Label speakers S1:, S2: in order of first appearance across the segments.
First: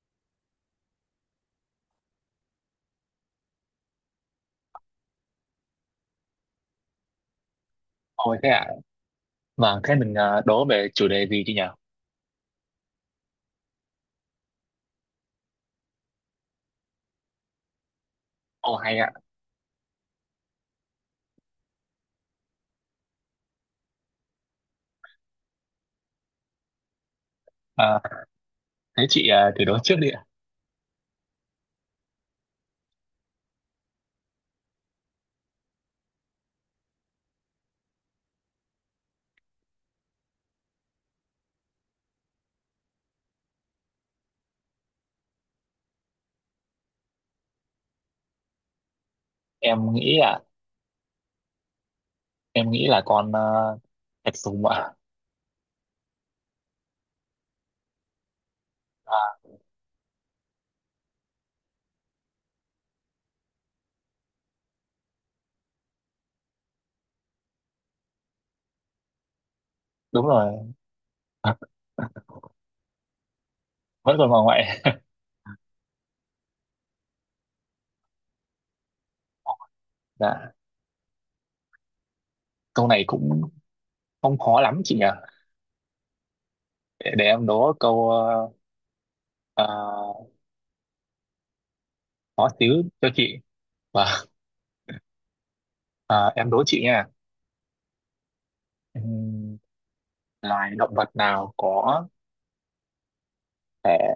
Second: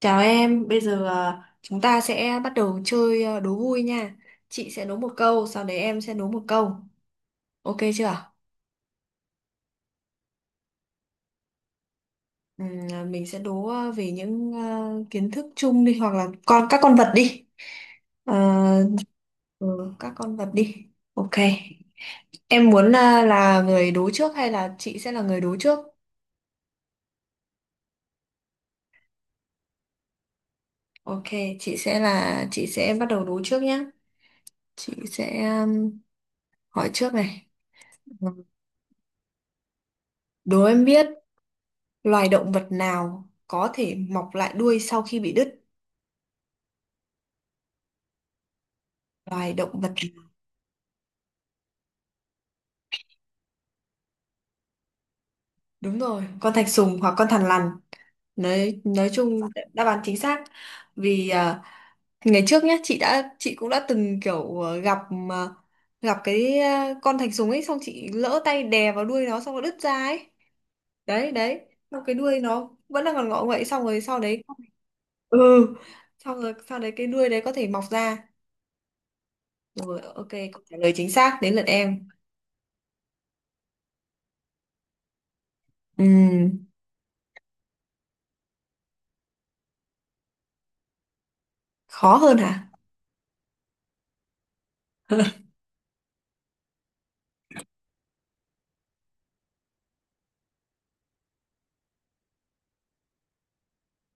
S1: Chào em, bây giờ chúng ta sẽ bắt đầu chơi, đố vui nha. Chị sẽ đố một câu, sau đấy em sẽ đố một câu. Ok chưa?
S2: Ôi thế ạ, vâng, thế mình đố về chủ đề gì chị nhỉ?
S1: Mình sẽ đố về những kiến thức chung đi hoặc là các con vật đi. Ờ,
S2: Ồ hay ạ.
S1: ừ, các con vật đi. Ok. Em muốn là người đố trước hay là chị sẽ là người đố trước?
S2: Ờ, thế chị thử đố trước đi ạ.
S1: Ok, chị sẽ bắt đầu đố trước nhé. Chị sẽ hỏi trước này. Đố em biết loài động vật nào có thể mọc lại đuôi sau khi bị đứt? Loài động vật
S2: Em nghĩ ạ, em nghĩ là con thạch sùng ạ.
S1: Đúng rồi, con thạch sùng hoặc con thằn lằn. Nói chung
S2: À,
S1: đáp án chính xác. Vì à, ngày trước nhá, chị cũng đã từng kiểu gặp à, gặp cái con thạch sùng ấy, xong chị lỡ tay đè vào đuôi nó xong nó đứt ra ấy.
S2: đúng rồi.
S1: Đấy đấy, xong cái đuôi nó vẫn còn ngọ nguậy, xong rồi
S2: Vẫn
S1: sau
S2: còn bà
S1: đấy
S2: ngoại.
S1: ừ, xong rồi sau đấy cái đuôi đấy có thể mọc ra. Rồi ok,
S2: Dạ,
S1: câu trả lời chính xác, đến lượt em.
S2: câu này cũng không khó lắm chị nhỉ?
S1: Ừm,
S2: Để em đố câu ờ,
S1: khó hơn
S2: khó
S1: hả?
S2: xíu cho chị. Vâng. Ờ, em đố chị nha. Ừm, Loài động vật nào có thể,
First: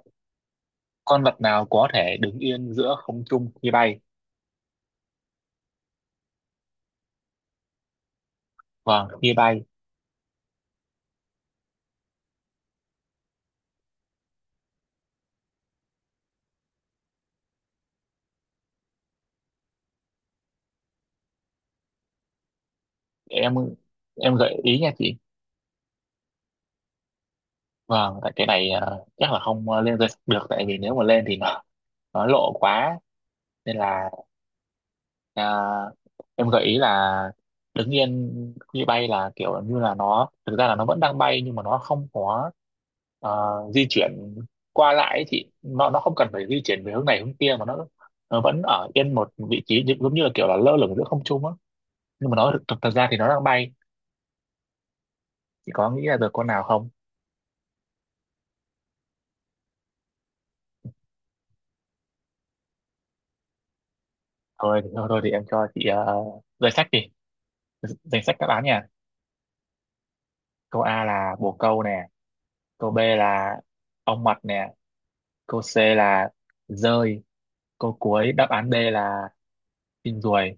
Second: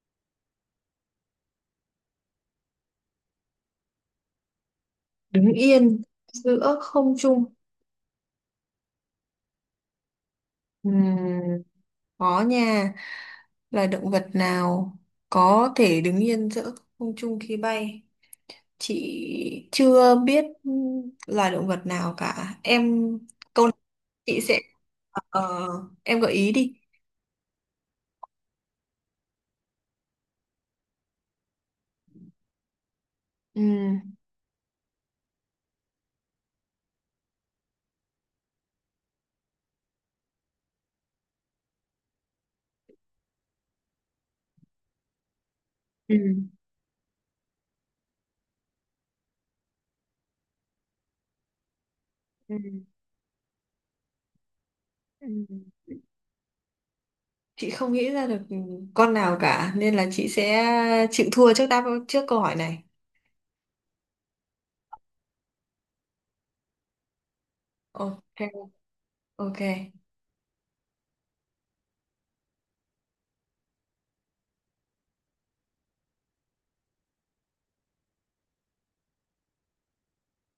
S2: con vật nào có thể đứng yên giữa không trung khi bay?
S1: Đứng yên giữa không trung.
S2: Vâng, khi bay.
S1: Ừm, khó nha, là động vật nào có thể đứng yên giữa không trung khi bay, chị chưa biết là động vật nào cả em.
S2: Em
S1: Câu này
S2: em
S1: chị sẽ
S2: gợi ý nha chị.
S1: ờ, em gợi ý đi.
S2: Vâng, tại cái này chắc là không lên danh sách được, tại vì nếu mà lên thì nó lộ quá, nên
S1: Ừm,
S2: là ờ, em gợi ý là đứng yên khi bay là kiểu như là nó thực ra là nó vẫn đang bay, nhưng mà nó không có ờ, di chuyển qua lại ấy chị, nó không
S1: ừ,
S2: cần phải di chuyển về hướng này hướng kia, mà nó vẫn ở yên một vị trí giống như là kiểu là lơ lửng giữa không trung á, nhưng mà nó thực,
S1: ừ
S2: thực ra thì nó đang bay.
S1: ừ,
S2: Chị có nghĩ ra được con nào không?
S1: chị không nghĩ ra được con nào cả nên là chị sẽ chịu thua trước, đáp trước câu hỏi này.
S2: Thôi thôi, thôi thì em cho chị danh sách đi, danh sách
S1: Ok.
S2: đáp án nha.
S1: Ok,
S2: Câu A là bồ câu nè, câu B là ong mật nè, câu C là dơi, câu cuối đáp án D là chim ruồi.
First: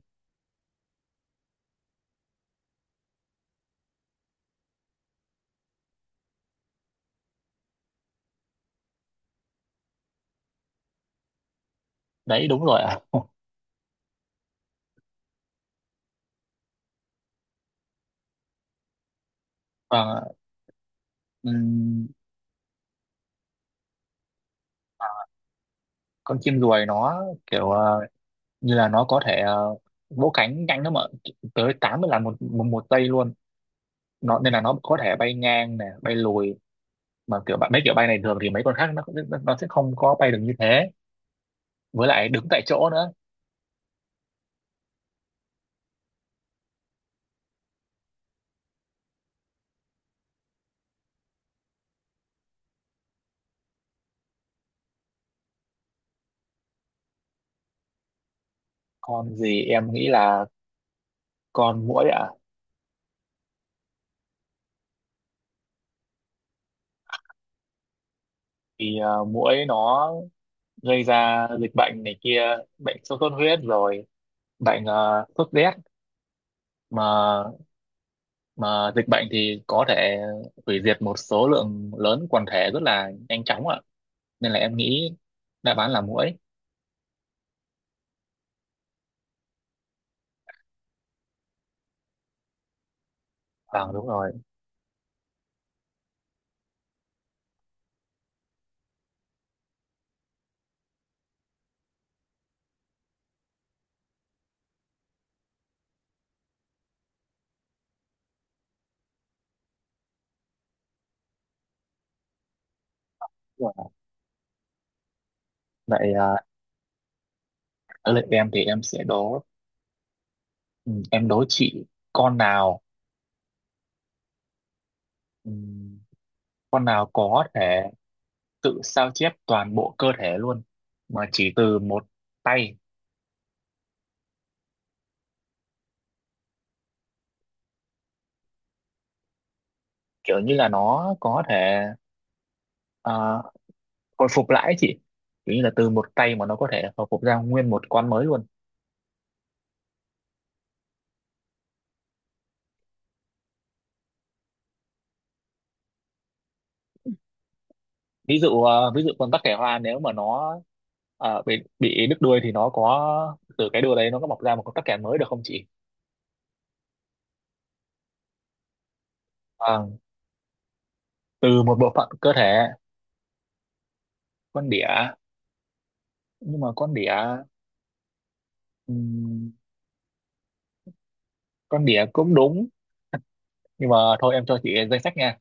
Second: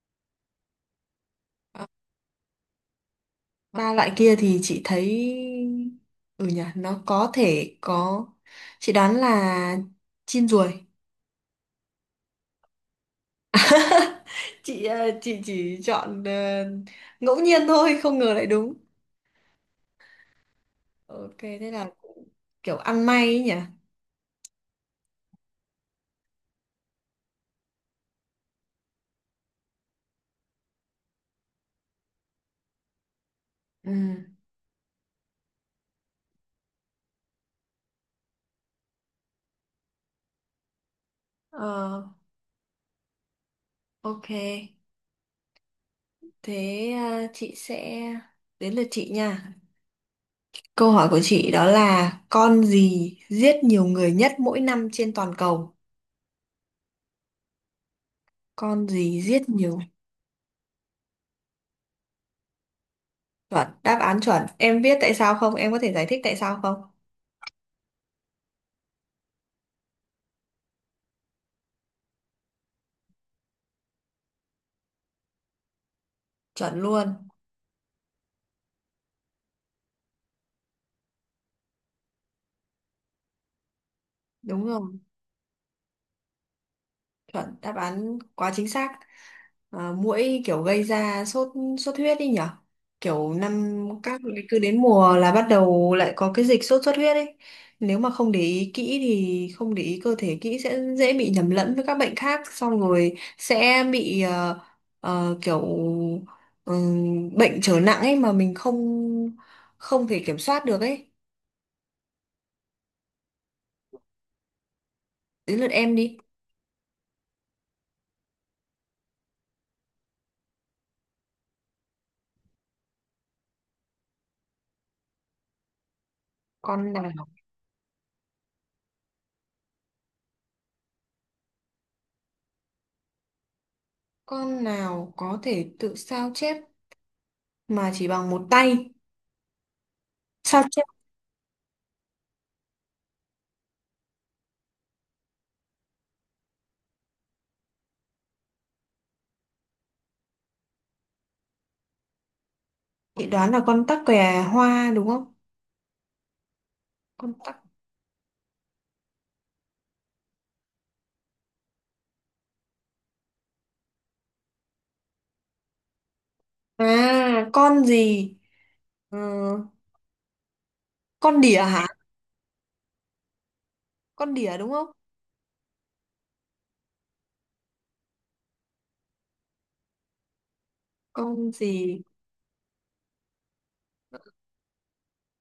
S1: ba loại kia thì chị thấy ừ nhỉ, nó có thể có. Chị đoán là chim ruồi.
S2: Đấy đúng rồi ạ.
S1: Chị chị chỉ chọn ngẫu nhiên thôi, không ngờ lại đúng.
S2: Vâng.
S1: Ok thế là
S2: ừm,
S1: cũng kiểu ăn may ấy nhỉ.
S2: con chim ruồi nó kiểu như là nó có thể vỗ cánh nhanh lắm ạ, tới 80 lần một, một một giây luôn,
S1: Ừ.
S2: nó nên là nó có thể bay ngang nè bay lùi, mà kiểu bạn mấy kiểu bay này thường thì mấy con khác nó sẽ không có bay được như thế,
S1: ờ,
S2: với lại đứng tại chỗ nữa.
S1: ok, thế chị sẽ đến lượt chị nha. Câu hỏi của chị đó là con gì giết nhiều người nhất mỗi năm trên toàn cầu? Con gì
S2: Con
S1: giết
S2: gì?
S1: nhiều
S2: Em nghĩ là con muỗi ạ.
S1: Chuẩn, đáp án chuẩn. Em biết tại sao không, em có thể giải thích tại sao không?
S2: Thì muỗi nó gây ra dịch bệnh này kia, bệnh sốt xuất huyết rồi bệnh sốt rét,
S1: Chuẩn
S2: mà
S1: luôn.
S2: mà dịch bệnh thì có thể hủy diệt một số lượng lớn quần thể rất là nhanh chóng ạ, nên là
S1: Đúng
S2: em
S1: rồi.
S2: nghĩ đáp án là muỗi.
S1: Chuẩn đáp án, quá chính xác. À, muỗi kiểu gây ra sốt, sốt huyết đi nhở. Kiểu năm
S2: Vâng đúng
S1: các
S2: rồi.
S1: cứ đến mùa là bắt đầu lại có cái dịch sốt xuất huyết ấy. Nếu mà không để ý kỹ thì không để ý cơ thể kỹ sẽ dễ bị nhầm lẫn với các bệnh khác xong rồi sẽ bị kiểu bệnh trở nặng ấy mà mình không không thể kiểm soát được ấy.
S2: Đúng rồi.
S1: Đến lượt em
S2: Vậy
S1: đi.
S2: ở lượt em thì em sẽ đố. Ừ, em đố chị. con nào ừ, con
S1: Con
S2: nào
S1: nào,
S2: có thể tự sao chép toàn bộ cơ thể luôn mà chỉ từ một tay.
S1: con nào có thể tự sao chép mà chỉ bằng một tay?
S2: Kiểu như
S1: Sao
S2: là
S1: chép
S2: nó có thể à, hồi phục lại ấy chị, kiểu như là từ một cây mà nó có thể hồi phục ra nguyên một con mới luôn.
S1: Chị đoán là con tắc kè hoa đúng không? Con tắc.
S2: Ví dụ con tắc kè hoa, nếu mà nó bị đứt đuôi thì nó có từ cái đuôi đấy nó có mọc ra một con tắc kè mới được không chị?
S1: À, con gì? Ờ,
S2: Vâng,
S1: con đỉa
S2: từ một
S1: hả?
S2: bộ phận cơ thể.
S1: Con đỉa đúng
S2: Con
S1: không?
S2: đỉa. Nhưng mà con đỉa, ừm,
S1: Con
S2: con
S1: gì?
S2: đỉa cũng đúng, nhưng mà thôi em cho chị danh sách nha.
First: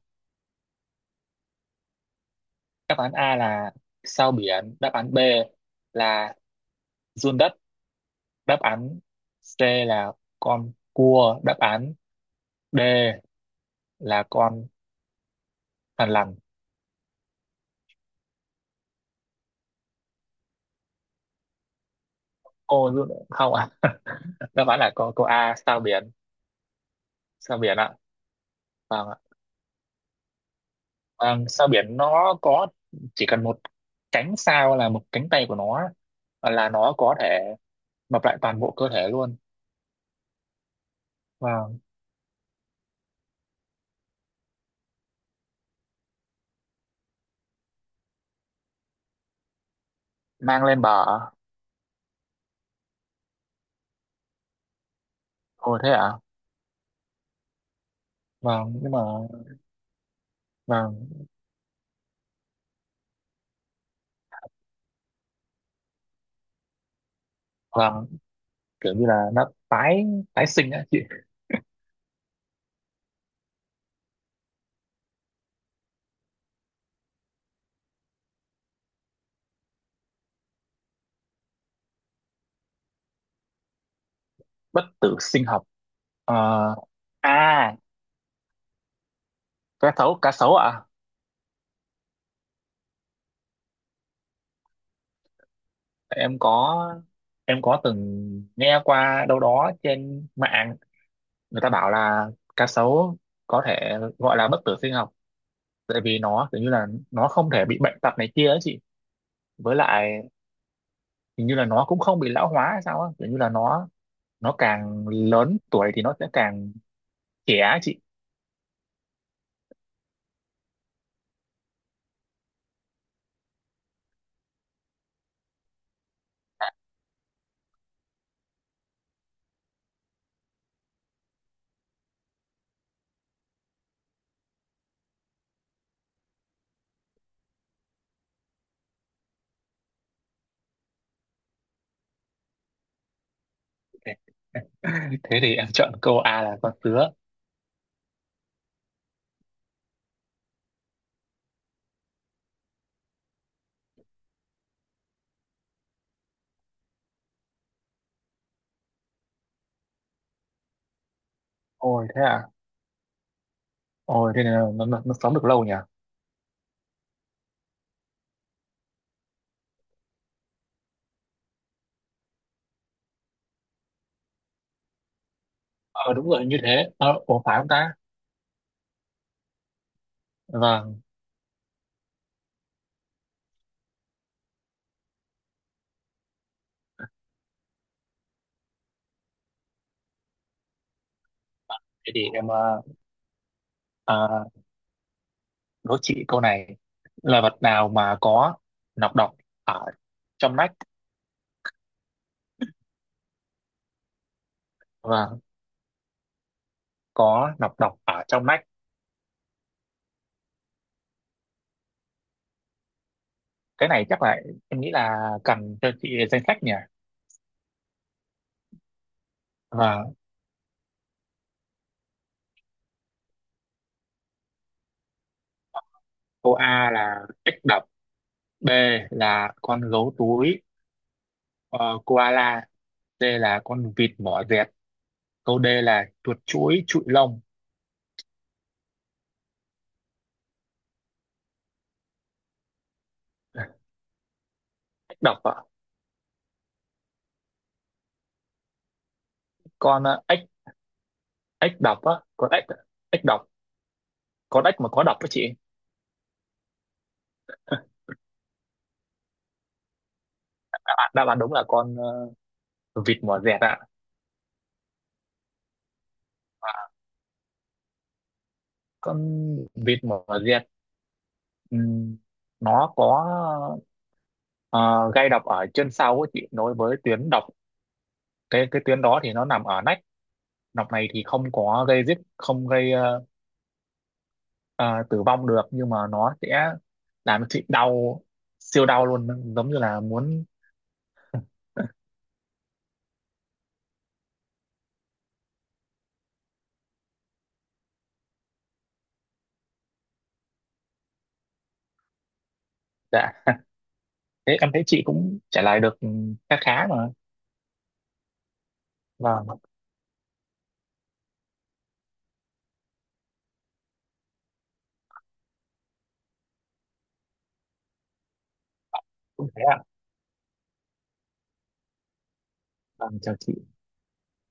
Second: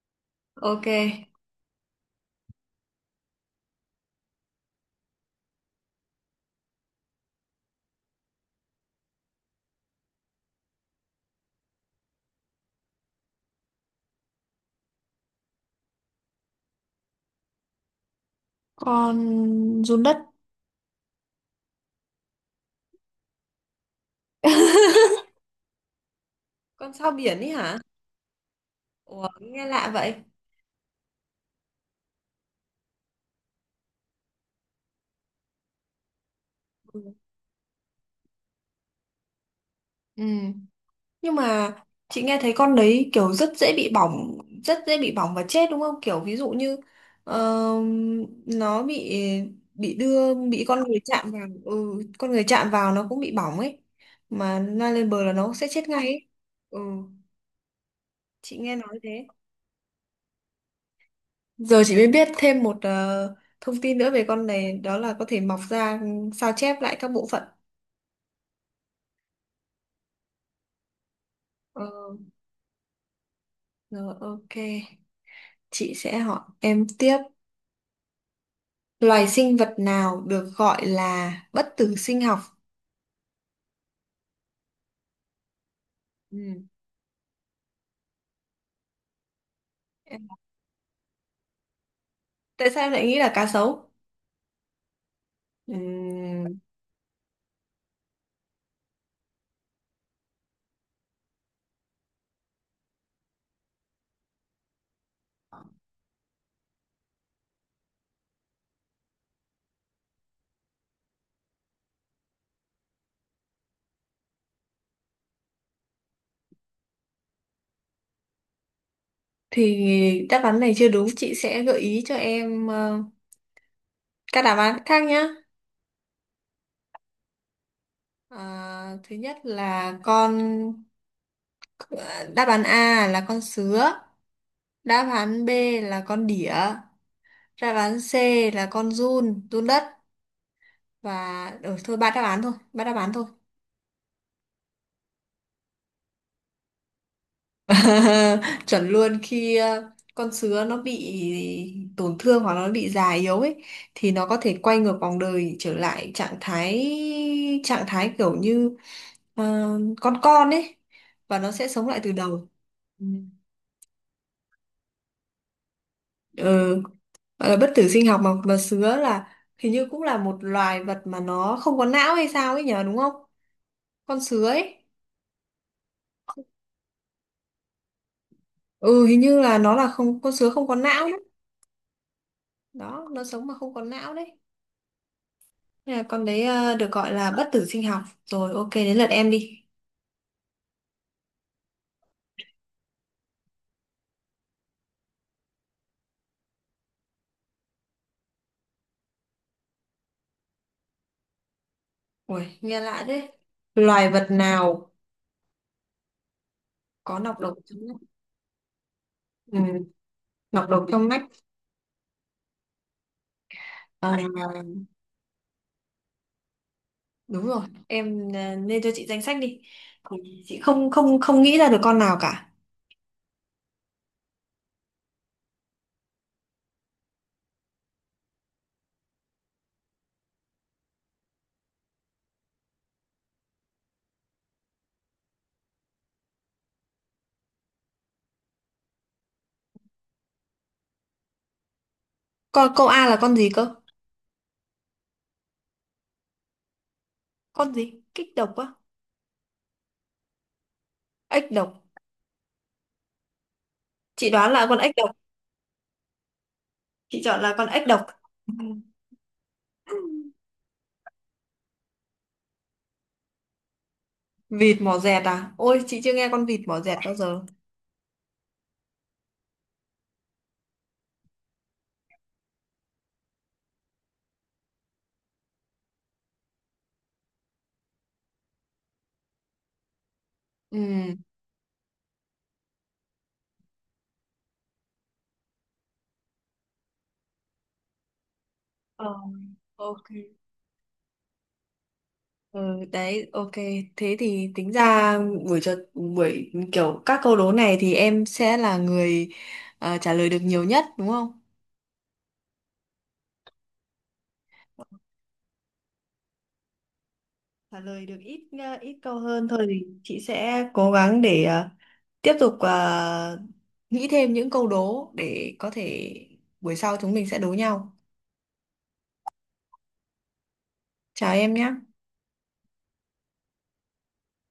S1: Ok.
S2: Đáp án A là sao biển, đáp án B là giun đất, đáp án C là con cua, đáp án D là con. Bạn làm
S1: Con run đất.
S2: cô luôn không ạ? À? Đáp án là cô A sao biển,
S1: Con sao biển ấy
S2: sao
S1: hả?
S2: biển ạ, vâng ạ.
S1: Ủa, nghe lạ vậy.
S2: Vâng, sao biển nó có, chỉ cần một cánh sao là một cánh tay của nó là nó
S1: Ừ.
S2: có thể mập lại toàn bộ cơ thể luôn.
S1: Ừ. Nhưng mà
S2: Vâng,
S1: chị nghe thấy con đấy kiểu rất dễ bị bỏng, rất dễ bị bỏng và chết đúng không? Kiểu ví dụ như ờ, nó bị đưa
S2: mang
S1: bị
S2: lên
S1: con người
S2: bờ.
S1: chạm vào, ừ, con người chạm vào nó cũng bị bỏng ấy. Mà la lên bờ là nó sẽ
S2: Ồ
S1: chết
S2: thế
S1: ngay
S2: ạ.
S1: ấy. Ừ, chị
S2: Vâng
S1: nghe
S2: nhưng
S1: nói
S2: mà
S1: thế.
S2: vâng,
S1: Giờ chị mới biết thêm một thông tin nữa về con này, đó là có thể mọc ra ừ, sao chép lại các bộ phận.
S2: vâng, kiểu như là nó tái tái sinh á chị.
S1: Ờ, rồi ok, chị sẽ hỏi em tiếp. Loài sinh vật nào được gọi là bất tử sinh học?
S2: Bất tử sinh học.
S1: Ừ.
S2: Ờ, à cá sấu, cá sấu ạ.
S1: Tại sao em lại nghĩ là cá sấu?
S2: em
S1: Ừm,
S2: có em có từng nghe qua đâu đó trên mạng, người ta bảo là cá sấu có thể gọi là bất tử sinh học, tại vì nó kiểu như là nó không thể bị bệnh tật này kia ấy chị, với lại hình như là nó cũng không bị lão hóa hay sao á, kiểu như là nó càng lớn tuổi thì nó sẽ càng trẻ á chị.
S1: thì đáp án này chưa đúng, chị sẽ gợi ý cho em các đáp án khác nhé. Thứ nhất là đáp án A là con sứa, đáp án B là con đỉa, đáp án C là giun đất, và ừ, thôi ba đáp án thôi, ba đáp án thôi.
S2: Thế thì em chọn câu A là con sứa.
S1: Chuẩn luôn, khi con sứa nó bị tổn thương hoặc nó bị già yếu ấy thì nó có thể quay ngược vòng đời trở lại trạng thái kiểu như ờ, con ấy, và nó sẽ sống lại
S2: Ôi
S1: từ
S2: thế à.
S1: đầu. Ừ.
S2: Ôi thế là nó sống được lâu nhỉ.
S1: Ừ. Gọi là bất tử sinh học. Mà sứa là hình như cũng là một loài vật mà nó không có não hay sao ấy nhờ, đúng không, con sứa ấy.
S2: Ờ đúng rồi như thế ủa phải không ta.
S1: Ừ, hình như là nó là không, con sứa không có
S2: Vâng.
S1: não đấy. Đó, nó sống mà không có não đấy. À, con đấy ờ, được gọi là bất tử sinh học. Rồi ok, đến lượt em đi.
S2: Thế thì em uh, đố chị câu này là vật nào mà có nọc độc ở trong nách.
S1: Ui, nghe lạ thế. Loài vật nào
S2: Vâng,
S1: có nọc độc
S2: có
S1: trong
S2: nọc độc
S1: nách?
S2: ở trong nách.
S1: Ừ, nọc độc trong nách.
S2: Cái này
S1: Ờ,
S2: chắc là em nghĩ là cần cho chị danh sách nhỉ.
S1: đúng rồi. Em nên cho chị danh sách đi.
S2: Và
S1: Ừ, chị không không không nghĩ ra được con nào cả.
S2: cô A là ếch đập, B là con gấu túi ờ, koala, C là con vịt mỏ dẹt, câu D là chuột chuỗi trụi lông.
S1: Con câu A là con gì cơ?
S2: Ếch độc ạ,
S1: Con gì? Kích độc á?
S2: con ếch
S1: Ếch độc.
S2: ếch độc á, con ếch ếch độc,
S1: Chị đoán
S2: con
S1: là con
S2: ếch mà
S1: ếch
S2: có
S1: độc.
S2: độc đó chị.
S1: Chị chọn là con ếch độc. Ừ.
S2: À, đáp án đúng là con vịt mỏ dẹt ạ.
S1: Vịt mỏ dẹt à? Ôi chị chưa nghe con vịt mỏ
S2: À,
S1: dẹt bao giờ.
S2: con vịt mỏ dẹt ừm, nó có ờ, gây độc ở chân sau ấy chị, nối với tuyến độc, cái tuyến đó thì nó nằm ở nách.
S1: Ừ.
S2: Nọc này thì không có gây giết, không gây ờ, tử vong được, nhưng mà nó sẽ làm cho chị đau siêu đau
S1: Ờ,
S2: luôn giống như là
S1: ok.
S2: muốn.
S1: Ừ, đấy ok, thế thì tính ra buổi kiểu các câu đố này thì em sẽ là người trả lời được nhiều nhất đúng không?
S2: Dạ. Thế em thấy chị cũng trả lời được khá khá mà.
S1: Trả lời được ít câu
S2: Vâng.
S1: hơn
S2: Vâng,
S1: thôi thì chị sẽ cố gắng để tiếp tục nghĩ thêm những câu đố để có thể buổi sau chúng mình sẽ đố nhau.
S2: cũng thế ạ.
S1: Chào em nhé.
S2: Vâng chào chị.